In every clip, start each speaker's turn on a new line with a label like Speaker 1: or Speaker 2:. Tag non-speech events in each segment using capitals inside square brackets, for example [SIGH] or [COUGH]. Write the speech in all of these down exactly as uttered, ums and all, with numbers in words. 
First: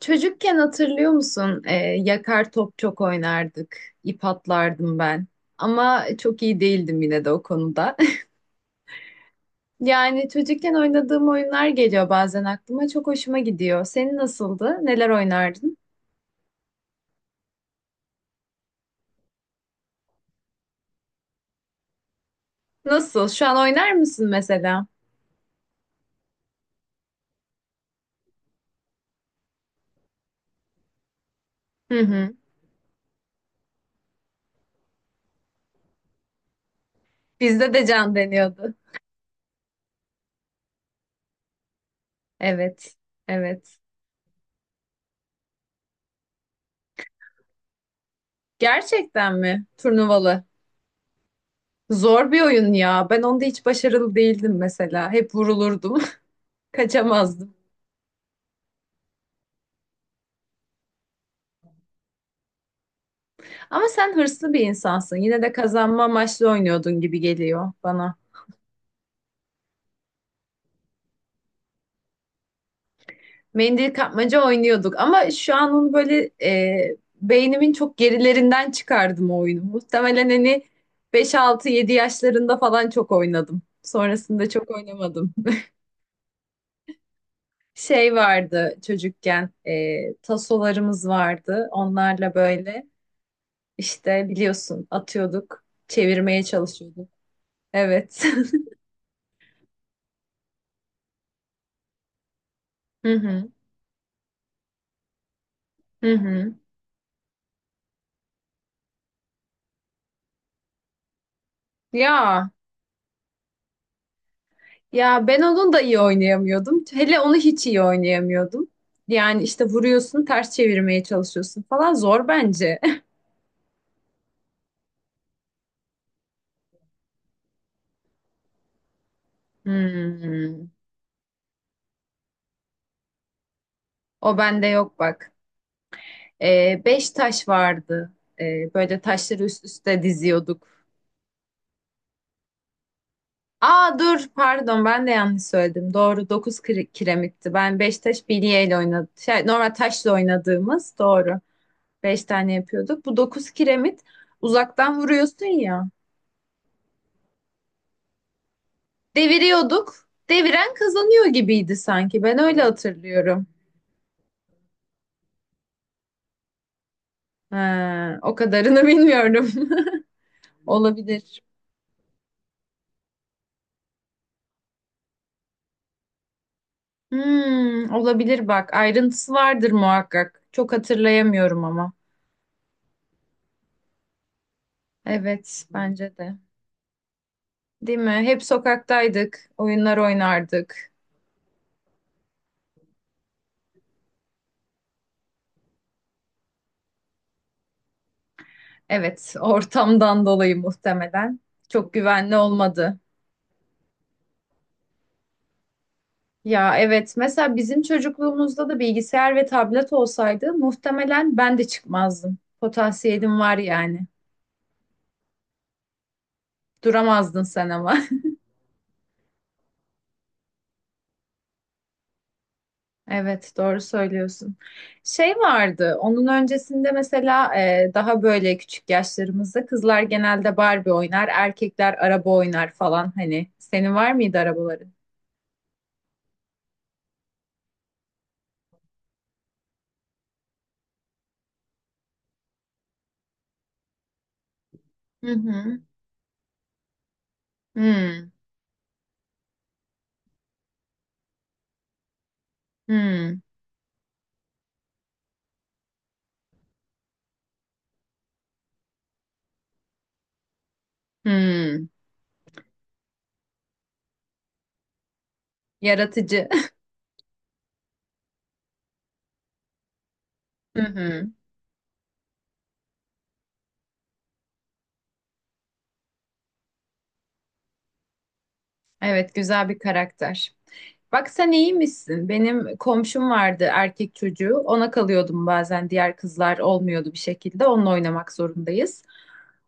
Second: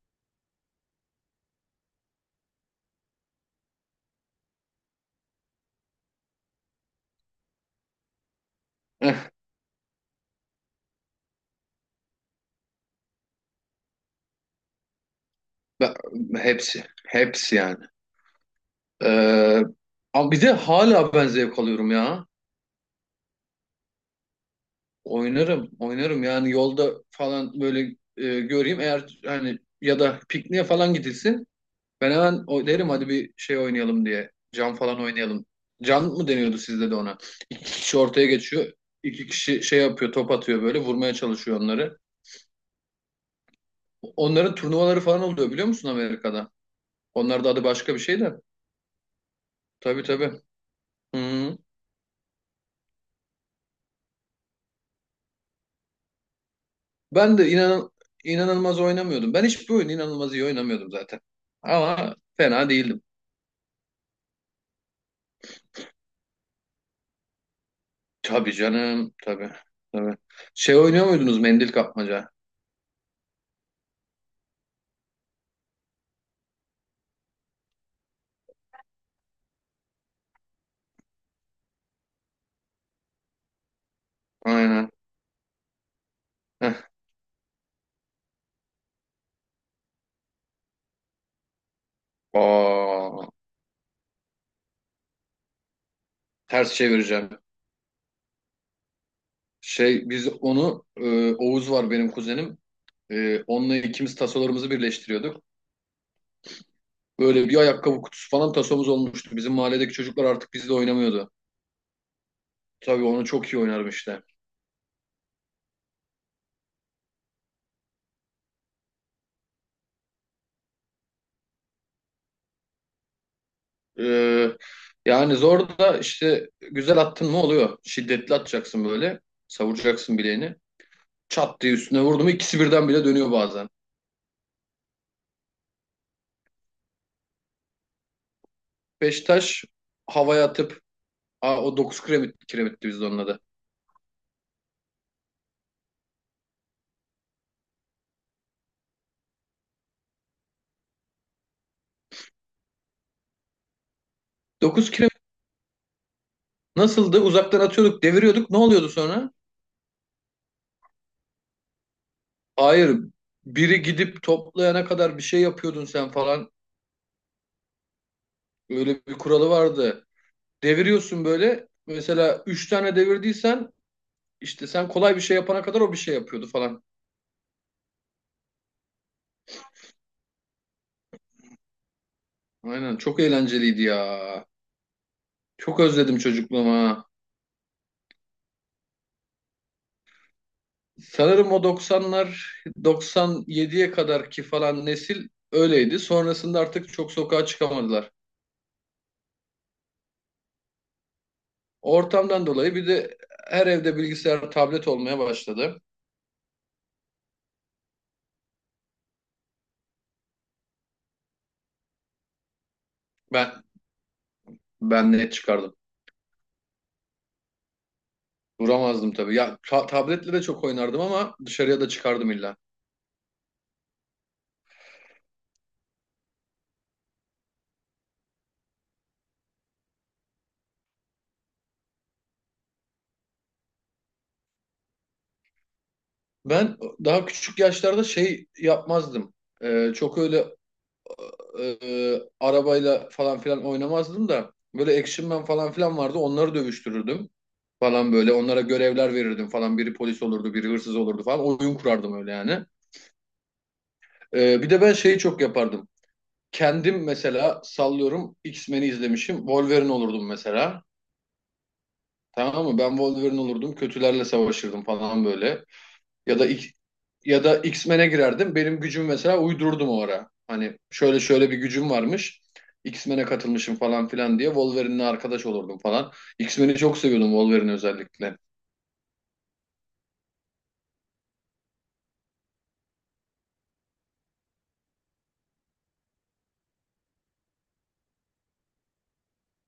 Speaker 1: Çocukken hatırlıyor musun? Ee, yakar top çok oynardık. İp atlardım ben. Ama çok iyi değildim yine de o konuda. [LAUGHS]
Speaker 2: Eh,
Speaker 1: Yani çocukken oynadığım oyunlar geliyor bazen aklıma. Çok hoşuma gidiyor. Senin nasıldı? Neler oynardın?
Speaker 2: ben- hepsi. Hepsi yani. Ee, Ama bir de hala ben zevk alıyorum ya.
Speaker 1: Nasıl? Şu an oynar mısın mesela?
Speaker 2: Oynarım. Oynarım yani yolda falan böyle e, göreyim. Eğer hani ya da pikniğe falan gidilsin.
Speaker 1: Hı
Speaker 2: Ben
Speaker 1: hı.
Speaker 2: hemen o derim hadi bir şey oynayalım diye. Can falan oynayalım. Can mı deniyordu sizde de ona? İki
Speaker 1: Bizde de
Speaker 2: kişi
Speaker 1: can
Speaker 2: ortaya geçiyor.
Speaker 1: deniyordu.
Speaker 2: İki kişi şey yapıyor, top atıyor böyle vurmaya çalışıyor onları.
Speaker 1: Evet. Evet.
Speaker 2: Onların turnuvaları falan oluyor biliyor musun Amerika'da? Onlar da adı başka bir şey de.
Speaker 1: Gerçekten mi?
Speaker 2: Tabii tabii.
Speaker 1: Turnuvalı.
Speaker 2: Hı.
Speaker 1: Zor bir oyun ya. Ben onda hiç başarılı değildim mesela. Hep vurulurdum. [LAUGHS]
Speaker 2: Ben de
Speaker 1: Kaçamazdım.
Speaker 2: inan inanılmaz oynamıyordum. Ben hiçbir oyun inanılmaz iyi oynamıyordum zaten. Ama fena değildim.
Speaker 1: Ama sen hırslı bir insansın. Yine de kazanma amaçlı oynuyordun gibi geliyor bana.
Speaker 2: Tabii canım, tabii. Tabii. Şey oynuyor muydunuz mendil kapmaca?
Speaker 1: Mendil kapmaca oynuyorduk ama şu an onu böyle e, beynimin çok gerilerinden çıkardım o oyunu. Muhtemelen hani beş altı-yedi yaşlarında falan çok oynadım. Sonrasında çok
Speaker 2: Aynen.
Speaker 1: oynamadım.
Speaker 2: Heh.
Speaker 1: Şey vardı çocukken e, tasolarımız vardı. Onlarla böyle
Speaker 2: Aa,
Speaker 1: işte biliyorsun atıyorduk, çevirmeye
Speaker 2: ters
Speaker 1: çalışıyorduk.
Speaker 2: çevireceğim.
Speaker 1: Evet.
Speaker 2: Şey biz onu e, Oğuz var benim kuzenim.
Speaker 1: [LAUGHS] Hı
Speaker 2: E,
Speaker 1: hı.
Speaker 2: onunla ikimiz tasolarımızı birleştiriyorduk.
Speaker 1: Hı hı.
Speaker 2: Böyle bir ayakkabı kutusu falan tasomuz olmuştu. Bizim mahalledeki çocuklar artık bizle oynamıyordu.
Speaker 1: Ya
Speaker 2: Tabii onu çok iyi oynarım işte.
Speaker 1: Ya ben onun da iyi oynayamıyordum. Hele onu hiç iyi oynayamıyordum. Yani işte vuruyorsun, ters çevirmeye çalışıyorsun falan zor bence. [LAUGHS]
Speaker 2: Ee, Yani zor da işte güzel attın mı oluyor. Şiddetli atacaksın böyle. Savuracaksın bileğini.
Speaker 1: Hmm.
Speaker 2: Çat diye üstüne vurdu mu ikisi birden bile dönüyor bazen.
Speaker 1: O bende yok bak. Ee, beş taş vardı. Ee, böyle taşları üst
Speaker 2: Beşiktaş
Speaker 1: üste
Speaker 2: havaya
Speaker 1: diziyorduk.
Speaker 2: atıp aa, o dokuz kiremit, kiremitti biz de onun adı.
Speaker 1: Aa dur pardon ben de yanlış söyledim. Doğru dokuz kire- kiremitti. Ben beş taş bilyeyle oynadım. Şey, normal taşla oynadığımız doğru. Beş tane yapıyorduk. Bu dokuz kiremit
Speaker 2: dokuz
Speaker 1: uzaktan
Speaker 2: kiremit
Speaker 1: vuruyorsun ya.
Speaker 2: nasıldı? Uzaktan atıyorduk, deviriyorduk. Ne oluyordu sonra?
Speaker 1: Deviriyorduk. Deviren kazanıyor gibiydi sanki. Ben öyle
Speaker 2: Hayır.
Speaker 1: hatırlıyorum.
Speaker 2: Biri gidip toplayana kadar bir şey yapıyordun sen falan.
Speaker 1: Ha, o kadarını [LAUGHS]
Speaker 2: Öyle bir
Speaker 1: bilmiyorum.
Speaker 2: kuralı vardı.
Speaker 1: [LAUGHS]
Speaker 2: Deviriyorsun
Speaker 1: Olabilir.
Speaker 2: böyle. Mesela üç tane devirdiysen işte sen kolay bir şey yapana kadar o bir şey yapıyordu falan.
Speaker 1: Hmm, olabilir bak. Ayrıntısı vardır muhakkak. Çok hatırlayamıyorum ama.
Speaker 2: Aynen çok eğlenceliydi ya.
Speaker 1: Evet,
Speaker 2: Çok
Speaker 1: bence
Speaker 2: özledim
Speaker 1: de.
Speaker 2: çocukluğumu ha.
Speaker 1: Değil mi? Hep sokaktaydık. Oyunlar oynardık.
Speaker 2: Sanırım o doksanlar doksan yediye kadarki falan nesil öyleydi. Sonrasında artık çok sokağa çıkamadılar.
Speaker 1: Evet, ortamdan dolayı muhtemelen. Çok güvenli
Speaker 2: Ortamdan dolayı bir
Speaker 1: olmadı.
Speaker 2: de her evde bilgisayar, tablet olmaya başladı.
Speaker 1: Ya evet mesela bizim çocukluğumuzda da bilgisayar ve tablet olsaydı muhtemelen ben de çıkmazdım. Potansiyelim var
Speaker 2: Ben
Speaker 1: yani.
Speaker 2: ben net çıkardım.
Speaker 1: Duramazdın sen ama. [LAUGHS]
Speaker 2: Duramazdım tabii. Ya ta- tabletle de çok oynardım ama dışarıya da çıkardım illa.
Speaker 1: Evet doğru söylüyorsun. Şey vardı onun öncesinde mesela e, daha böyle küçük yaşlarımızda kızlar genelde Barbie oynar, erkekler araba oynar falan hani. Senin var mıydı arabaları?
Speaker 2: Ben daha küçük yaşlarda şey yapmazdım. Ee, çok öyle e, arabayla falan filan oynamazdım da böyle Action
Speaker 1: Hı
Speaker 2: Man falan
Speaker 1: hı.
Speaker 2: filan vardı onları dövüştürürdüm falan
Speaker 1: Hmm.
Speaker 2: böyle onlara görevler verirdim falan biri polis olurdu biri hırsız olurdu falan oyun kurardım öyle yani.
Speaker 1: Hmm.
Speaker 2: E, bir de ben şeyi çok yapardım. Kendim mesela sallıyorum X-Men'i izlemişim Wolverine olurdum mesela.
Speaker 1: Hmm.
Speaker 2: Tamam mı? Ben Wolverine olurdum, kötülerle savaşırdım falan böyle. Ya da
Speaker 1: Yaratıcı.
Speaker 2: X- ya da X-Men'e girerdim. Benim gücümü mesela uydururdum o ara. Hani
Speaker 1: [LAUGHS] Hı
Speaker 2: şöyle
Speaker 1: hı.
Speaker 2: şöyle bir gücüm varmış. X-Men'e katılmışım falan filan diye Wolverine'le arkadaş olurdum falan. X-Men'i çok seviyordum Wolverine özellikle.
Speaker 1: Evet güzel bir karakter. Bak sen iyiymişsin. Benim komşum vardı erkek çocuğu. Ona kalıyordum bazen. Diğer kızlar olmuyordu bir şekilde. Onunla oynamak zorundayız.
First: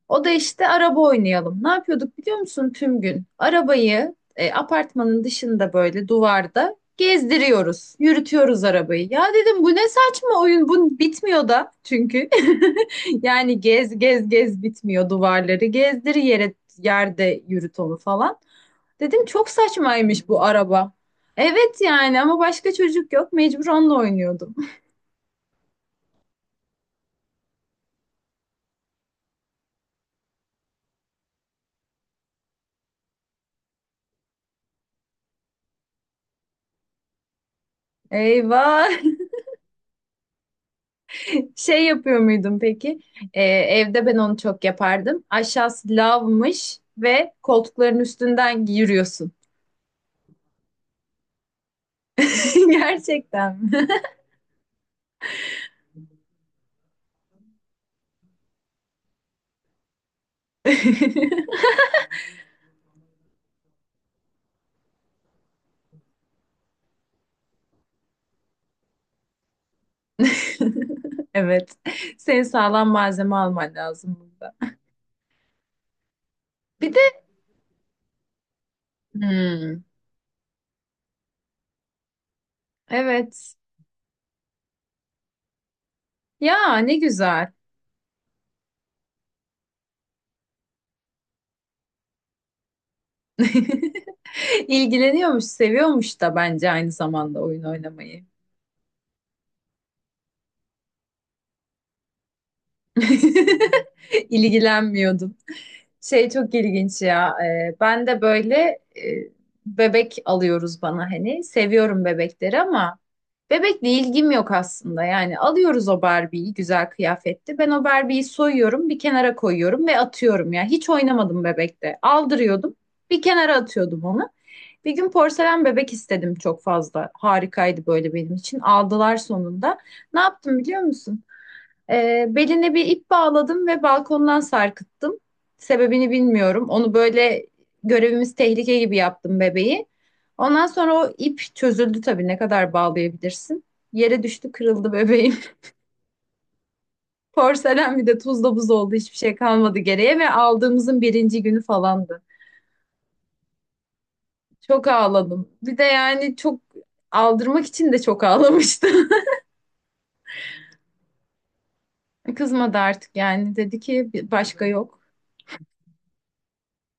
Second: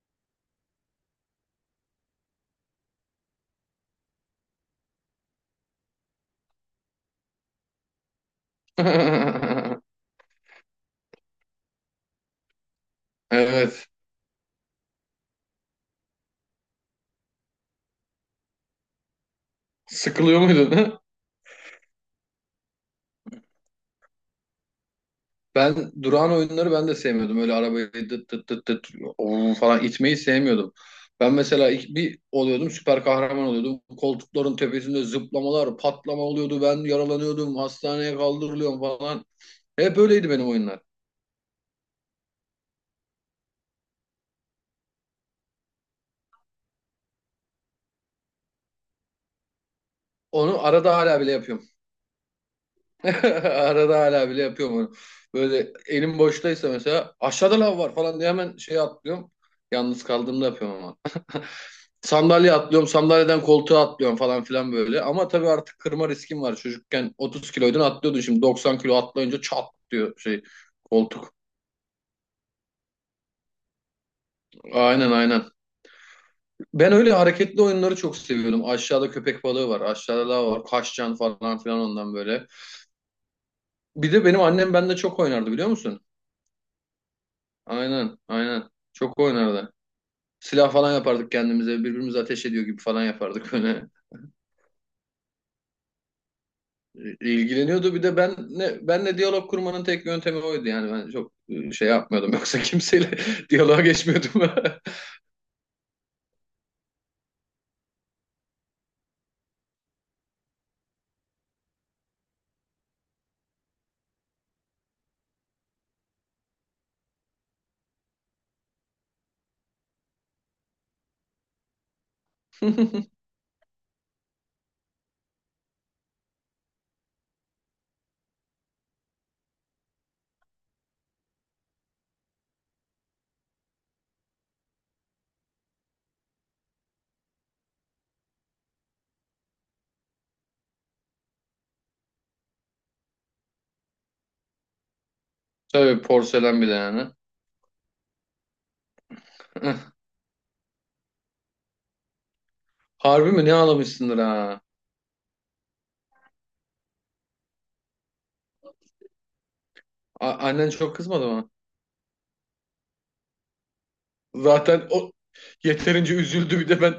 Speaker 1: O da işte araba oynayalım. Ne yapıyorduk biliyor musun tüm gün? Arabayı e, apartmanın dışında böyle duvarda gezdiriyoruz. Yürütüyoruz arabayı. Ya dedim bu ne
Speaker 2: [LAUGHS]
Speaker 1: saçma oyun. Bu bitmiyor da çünkü. [LAUGHS] Yani
Speaker 2: Evet.
Speaker 1: gez gez gez bitmiyor duvarları. Gezdir yere yerde yürüt onu falan. Dedim çok saçmaymış
Speaker 2: Sıkılıyor
Speaker 1: bu
Speaker 2: muydun?
Speaker 1: araba.
Speaker 2: [LAUGHS]
Speaker 1: Evet yani ama başka çocuk yok. Mecbur onunla oynuyordum. [LAUGHS]
Speaker 2: Ben durağan oyunları ben de sevmiyordum. Öyle arabayı dıt dıt dıt dıt oo falan itmeyi sevmiyordum. Ben mesela ilk bir oluyordum süper kahraman oluyordum. Koltukların tepesinde zıplamalar, patlama oluyordu. Ben yaralanıyordum, hastaneye kaldırılıyorum
Speaker 1: Eyvah.
Speaker 2: falan. Hep böyleydi benim oyunlar.
Speaker 1: Şey yapıyor muydum peki? Ee, evde ben onu çok yapardım. Aşağısı lavmış ve koltukların üstünden yürüyorsun.
Speaker 2: Onu arada hala bile yapıyorum.
Speaker 1: [LAUGHS] Gerçekten
Speaker 2: [LAUGHS]
Speaker 1: mi?
Speaker 2: Arada hala bile yapıyorum onu. Böyle elim boştaysa mesela aşağıda lav var falan diye hemen şeye atlıyorum. Yalnız kaldığımda yapıyorum ama. [LAUGHS] Sandalye atlıyorum, sandalyeden koltuğa atlıyorum falan filan böyle. Ama tabii artık kırma riskim var. Çocukken otuz kiloydun atlıyordun şimdi doksan kilo atlayınca çat diyor şey
Speaker 1: [LAUGHS]
Speaker 2: koltuk.
Speaker 1: Evet. Senin sağlam malzeme alman lazım burada.
Speaker 2: Aynen aynen. Ben
Speaker 1: Bir de.
Speaker 2: öyle hareketli oyunları çok seviyorum. Aşağıda köpek balığı var,
Speaker 1: Hmm,
Speaker 2: aşağıda lav var, kaşcan falan filan ondan böyle.
Speaker 1: evet.
Speaker 2: Bir de benim annem bende çok oynardı biliyor musun?
Speaker 1: Ya ne güzel.
Speaker 2: Aynen, aynen. Çok oynardı. Silah falan yapardık kendimize, birbirimize ateş ediyor gibi falan yapardık [LAUGHS] öyle.
Speaker 1: [LAUGHS] İlgileniyormuş, seviyormuş da bence aynı
Speaker 2: İ-
Speaker 1: zamanda oyun
Speaker 2: İlgileniyordu. Bir de
Speaker 1: oynamayı.
Speaker 2: ben ne benle diyalog kurmanın tek yöntemi oydu yani ben çok e, şey yapmıyordum yoksa kimseyle [LAUGHS] diyaloğa
Speaker 1: [LAUGHS]
Speaker 2: geçmiyordum.
Speaker 1: İlgilenmiyordum. Şey çok ilginç ya. e, ben de böyle e, bebek alıyoruz bana hani. Seviyorum bebekleri ama bebekle ilgim yok aslında. Yani alıyoruz o Barbie'yi güzel kıyafetli. Ben o Barbie'yi soyuyorum, bir kenara koyuyorum ve atıyorum ya. Hiç oynamadım bebekte. Aldırıyordum,
Speaker 2: [LAUGHS]
Speaker 1: bir kenara atıyordum onu. Bir gün porselen bebek istedim çok fazla. Harikaydı böyle benim için. Aldılar sonunda. Ne yaptım biliyor musun? Ee, beline bir ip bağladım ve balkondan sarkıttım. Sebebini bilmiyorum. Onu böyle görevimiz tehlike gibi yaptım bebeği. Ondan sonra o ip çözüldü tabii. Ne kadar bağlayabilirsin? Yere düştü, kırıldı bebeğim.
Speaker 2: Tabii porselen bile yani. [LAUGHS]
Speaker 1: [LAUGHS] Porselen bir de tuzla buz oldu. Hiçbir şey
Speaker 2: Eh,
Speaker 1: kalmadı geriye ve aldığımızın birinci günü falandı.
Speaker 2: harbi mi ne ağlamışsındır ha?
Speaker 1: Çok ağladım. Bir de yani çok aldırmak için de çok ağlamıştım.
Speaker 2: A- annen çok kızmadı mı?
Speaker 1: Kızmadı artık yani. Dedi ki "Bir- başka
Speaker 2: Zaten
Speaker 1: yok.
Speaker 2: o yeterince üzüldü bir de ben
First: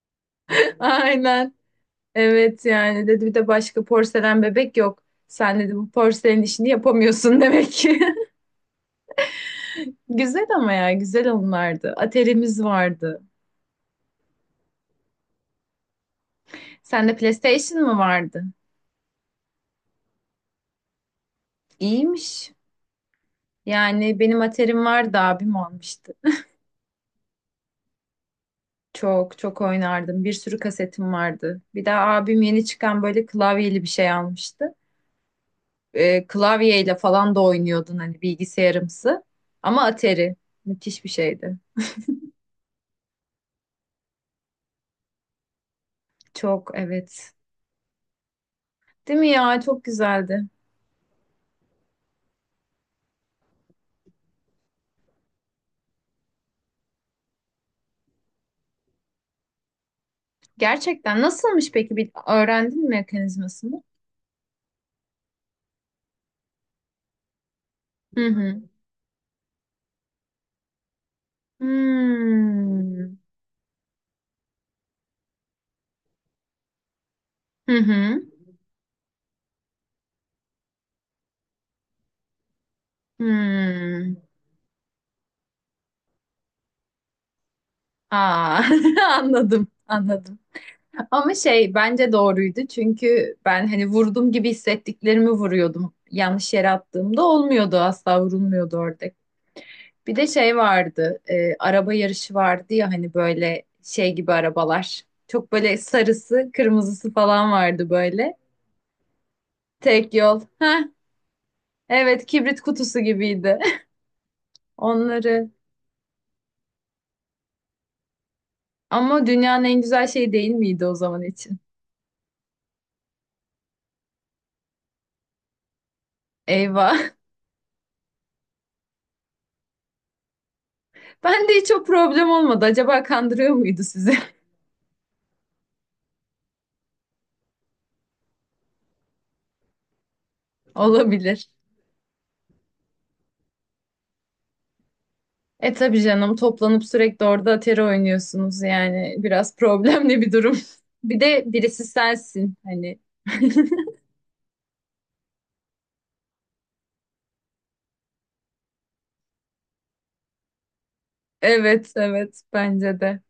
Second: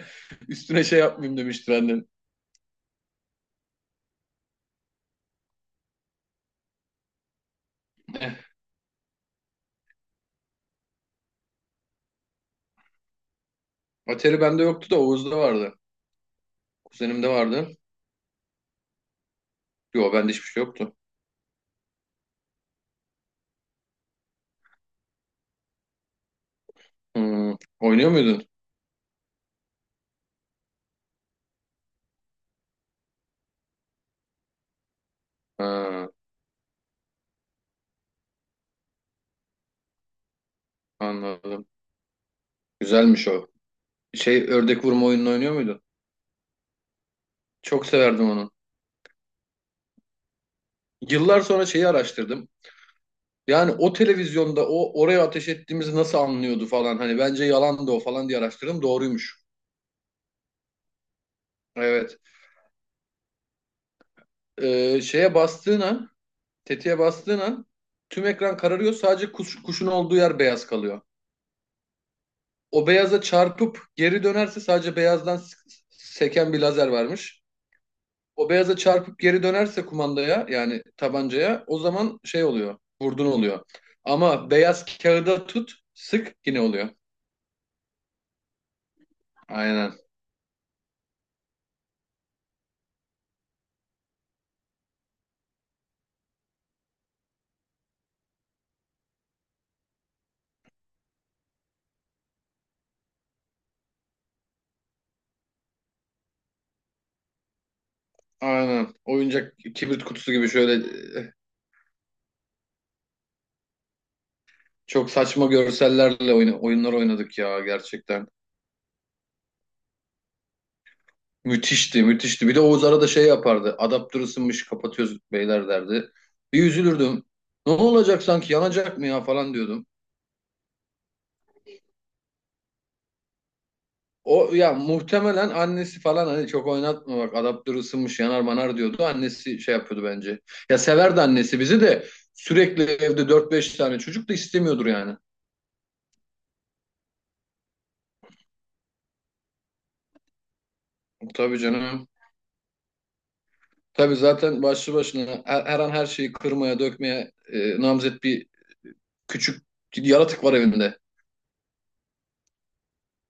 Speaker 1: [LAUGHS]
Speaker 2: üstüne şey yapmayayım
Speaker 1: Aynen.
Speaker 2: demiştir annen.
Speaker 1: Evet yani dedi bir de başka porselen bebek yok. Sen dedi bu porselen işini yapamıyorsun demek ki. [LAUGHS] Güzel ama ya güzel onlardı. Atari'miz vardı.
Speaker 2: Atari bende yoktu da Oğuz'da vardı.
Speaker 1: Sende
Speaker 2: Kuzenimde vardı.
Speaker 1: PlayStation mı vardı?
Speaker 2: Yo bende hiçbir şey yoktu.
Speaker 1: İyiymiş. Yani benim Atari'm vardı abim almıştı.
Speaker 2: Hmm. Oynuyor muydun?
Speaker 1: Çok çok oynardım. Bir sürü kasetim vardı. Bir de abim yeni çıkan böyle klavyeli bir şey almıştı.
Speaker 2: Ha,
Speaker 1: e, klavyeyle falan da oynuyordun hani bilgisayarımsı. Ama Atari müthiş bir şeydi.
Speaker 2: anladım. Güzelmiş o. Şey ördek vurma oyununu oynuyor muydun?
Speaker 1: Çok evet.
Speaker 2: Çok severdim onu.
Speaker 1: Değil mi ya? Çok güzeldi.
Speaker 2: Yıllar sonra şeyi araştırdım. Yani o televizyonda o oraya ateş ettiğimizi nasıl anlıyordu falan. Hani bence yalandı o falan diye araştırdım. Doğruymuş.
Speaker 1: Gerçekten nasılmış peki? Bir
Speaker 2: Evet.
Speaker 1: öğrendin mi mekanizmasını?
Speaker 2: Ee, şeye bastığın an, tetiğe bastığın an
Speaker 1: Hı
Speaker 2: tüm ekran
Speaker 1: hı.
Speaker 2: kararıyor. Sadece kuş, kuşun olduğu yer beyaz kalıyor. O
Speaker 1: Hmm.
Speaker 2: beyaza çarpıp geri dönerse sadece beyazdan s- s- seken bir lazer varmış.
Speaker 1: Hı hı.
Speaker 2: O beyaza çarpıp geri dönerse kumandaya yani tabancaya o zaman şey oluyor. Vurdun oluyor.
Speaker 1: Hmm.
Speaker 2: Ama beyaz kağıda tut sık yine oluyor.
Speaker 1: Aa, [LAUGHS] anladım,
Speaker 2: Aynen.
Speaker 1: anladım. Ama şey bence doğruydu çünkü ben hani vurdum gibi hissettiklerimi vuruyordum. Yanlış yere attığımda olmuyordu asla vurulmuyordu orada. Bir de şey vardı, e, araba yarışı vardı ya hani böyle şey gibi arabalar. Çok böyle sarısı, kırmızısı falan vardı böyle.
Speaker 2: Aynen. Oyuncak kibrit
Speaker 1: Tek
Speaker 2: kutusu
Speaker 1: yol.
Speaker 2: gibi şöyle
Speaker 1: Heh,
Speaker 2: eh,
Speaker 1: evet kibrit kutusu gibiydi. [LAUGHS]
Speaker 2: çok saçma
Speaker 1: Onları.
Speaker 2: görsellerle oyna- oyunlar oynadık ya gerçekten.
Speaker 1: Ama dünyanın en güzel şeyi değil miydi o zaman için?
Speaker 2: Müthişti, müthişti. Bir de Oğuz arada şey yapardı. Adaptör ısınmış, kapatıyoruz beyler derdi. Bir
Speaker 1: Eyvah. [LAUGHS]
Speaker 2: üzülürdüm. Ne olacak sanki yanacak mı ya falan diyordum.
Speaker 1: Ben de hiç o problem olmadı. Acaba kandırıyor muydu sizi? [LAUGHS]
Speaker 2: O ya muhtemelen annesi falan hani çok oynatma bak adaptör ısınmış yanar manar diyordu. Annesi şey yapıyordu bence. Ya severdi
Speaker 1: Olabilir.
Speaker 2: annesi bizi de sürekli evde dört beş tane çocuk da istemiyordur yani.
Speaker 1: E tabii canım toplanıp sürekli orada atari oynuyorsunuz yani biraz problemli bir durum. [LAUGHS] Bir de
Speaker 2: Tabii
Speaker 1: birisi
Speaker 2: canım.
Speaker 1: sensin hani. [LAUGHS]
Speaker 2: Tabii zaten başlı başına her, her an her şeyi kırmaya dökmeye e, namzet bir küçük yaratık var evinde.
Speaker 1: Evet, evet bence de.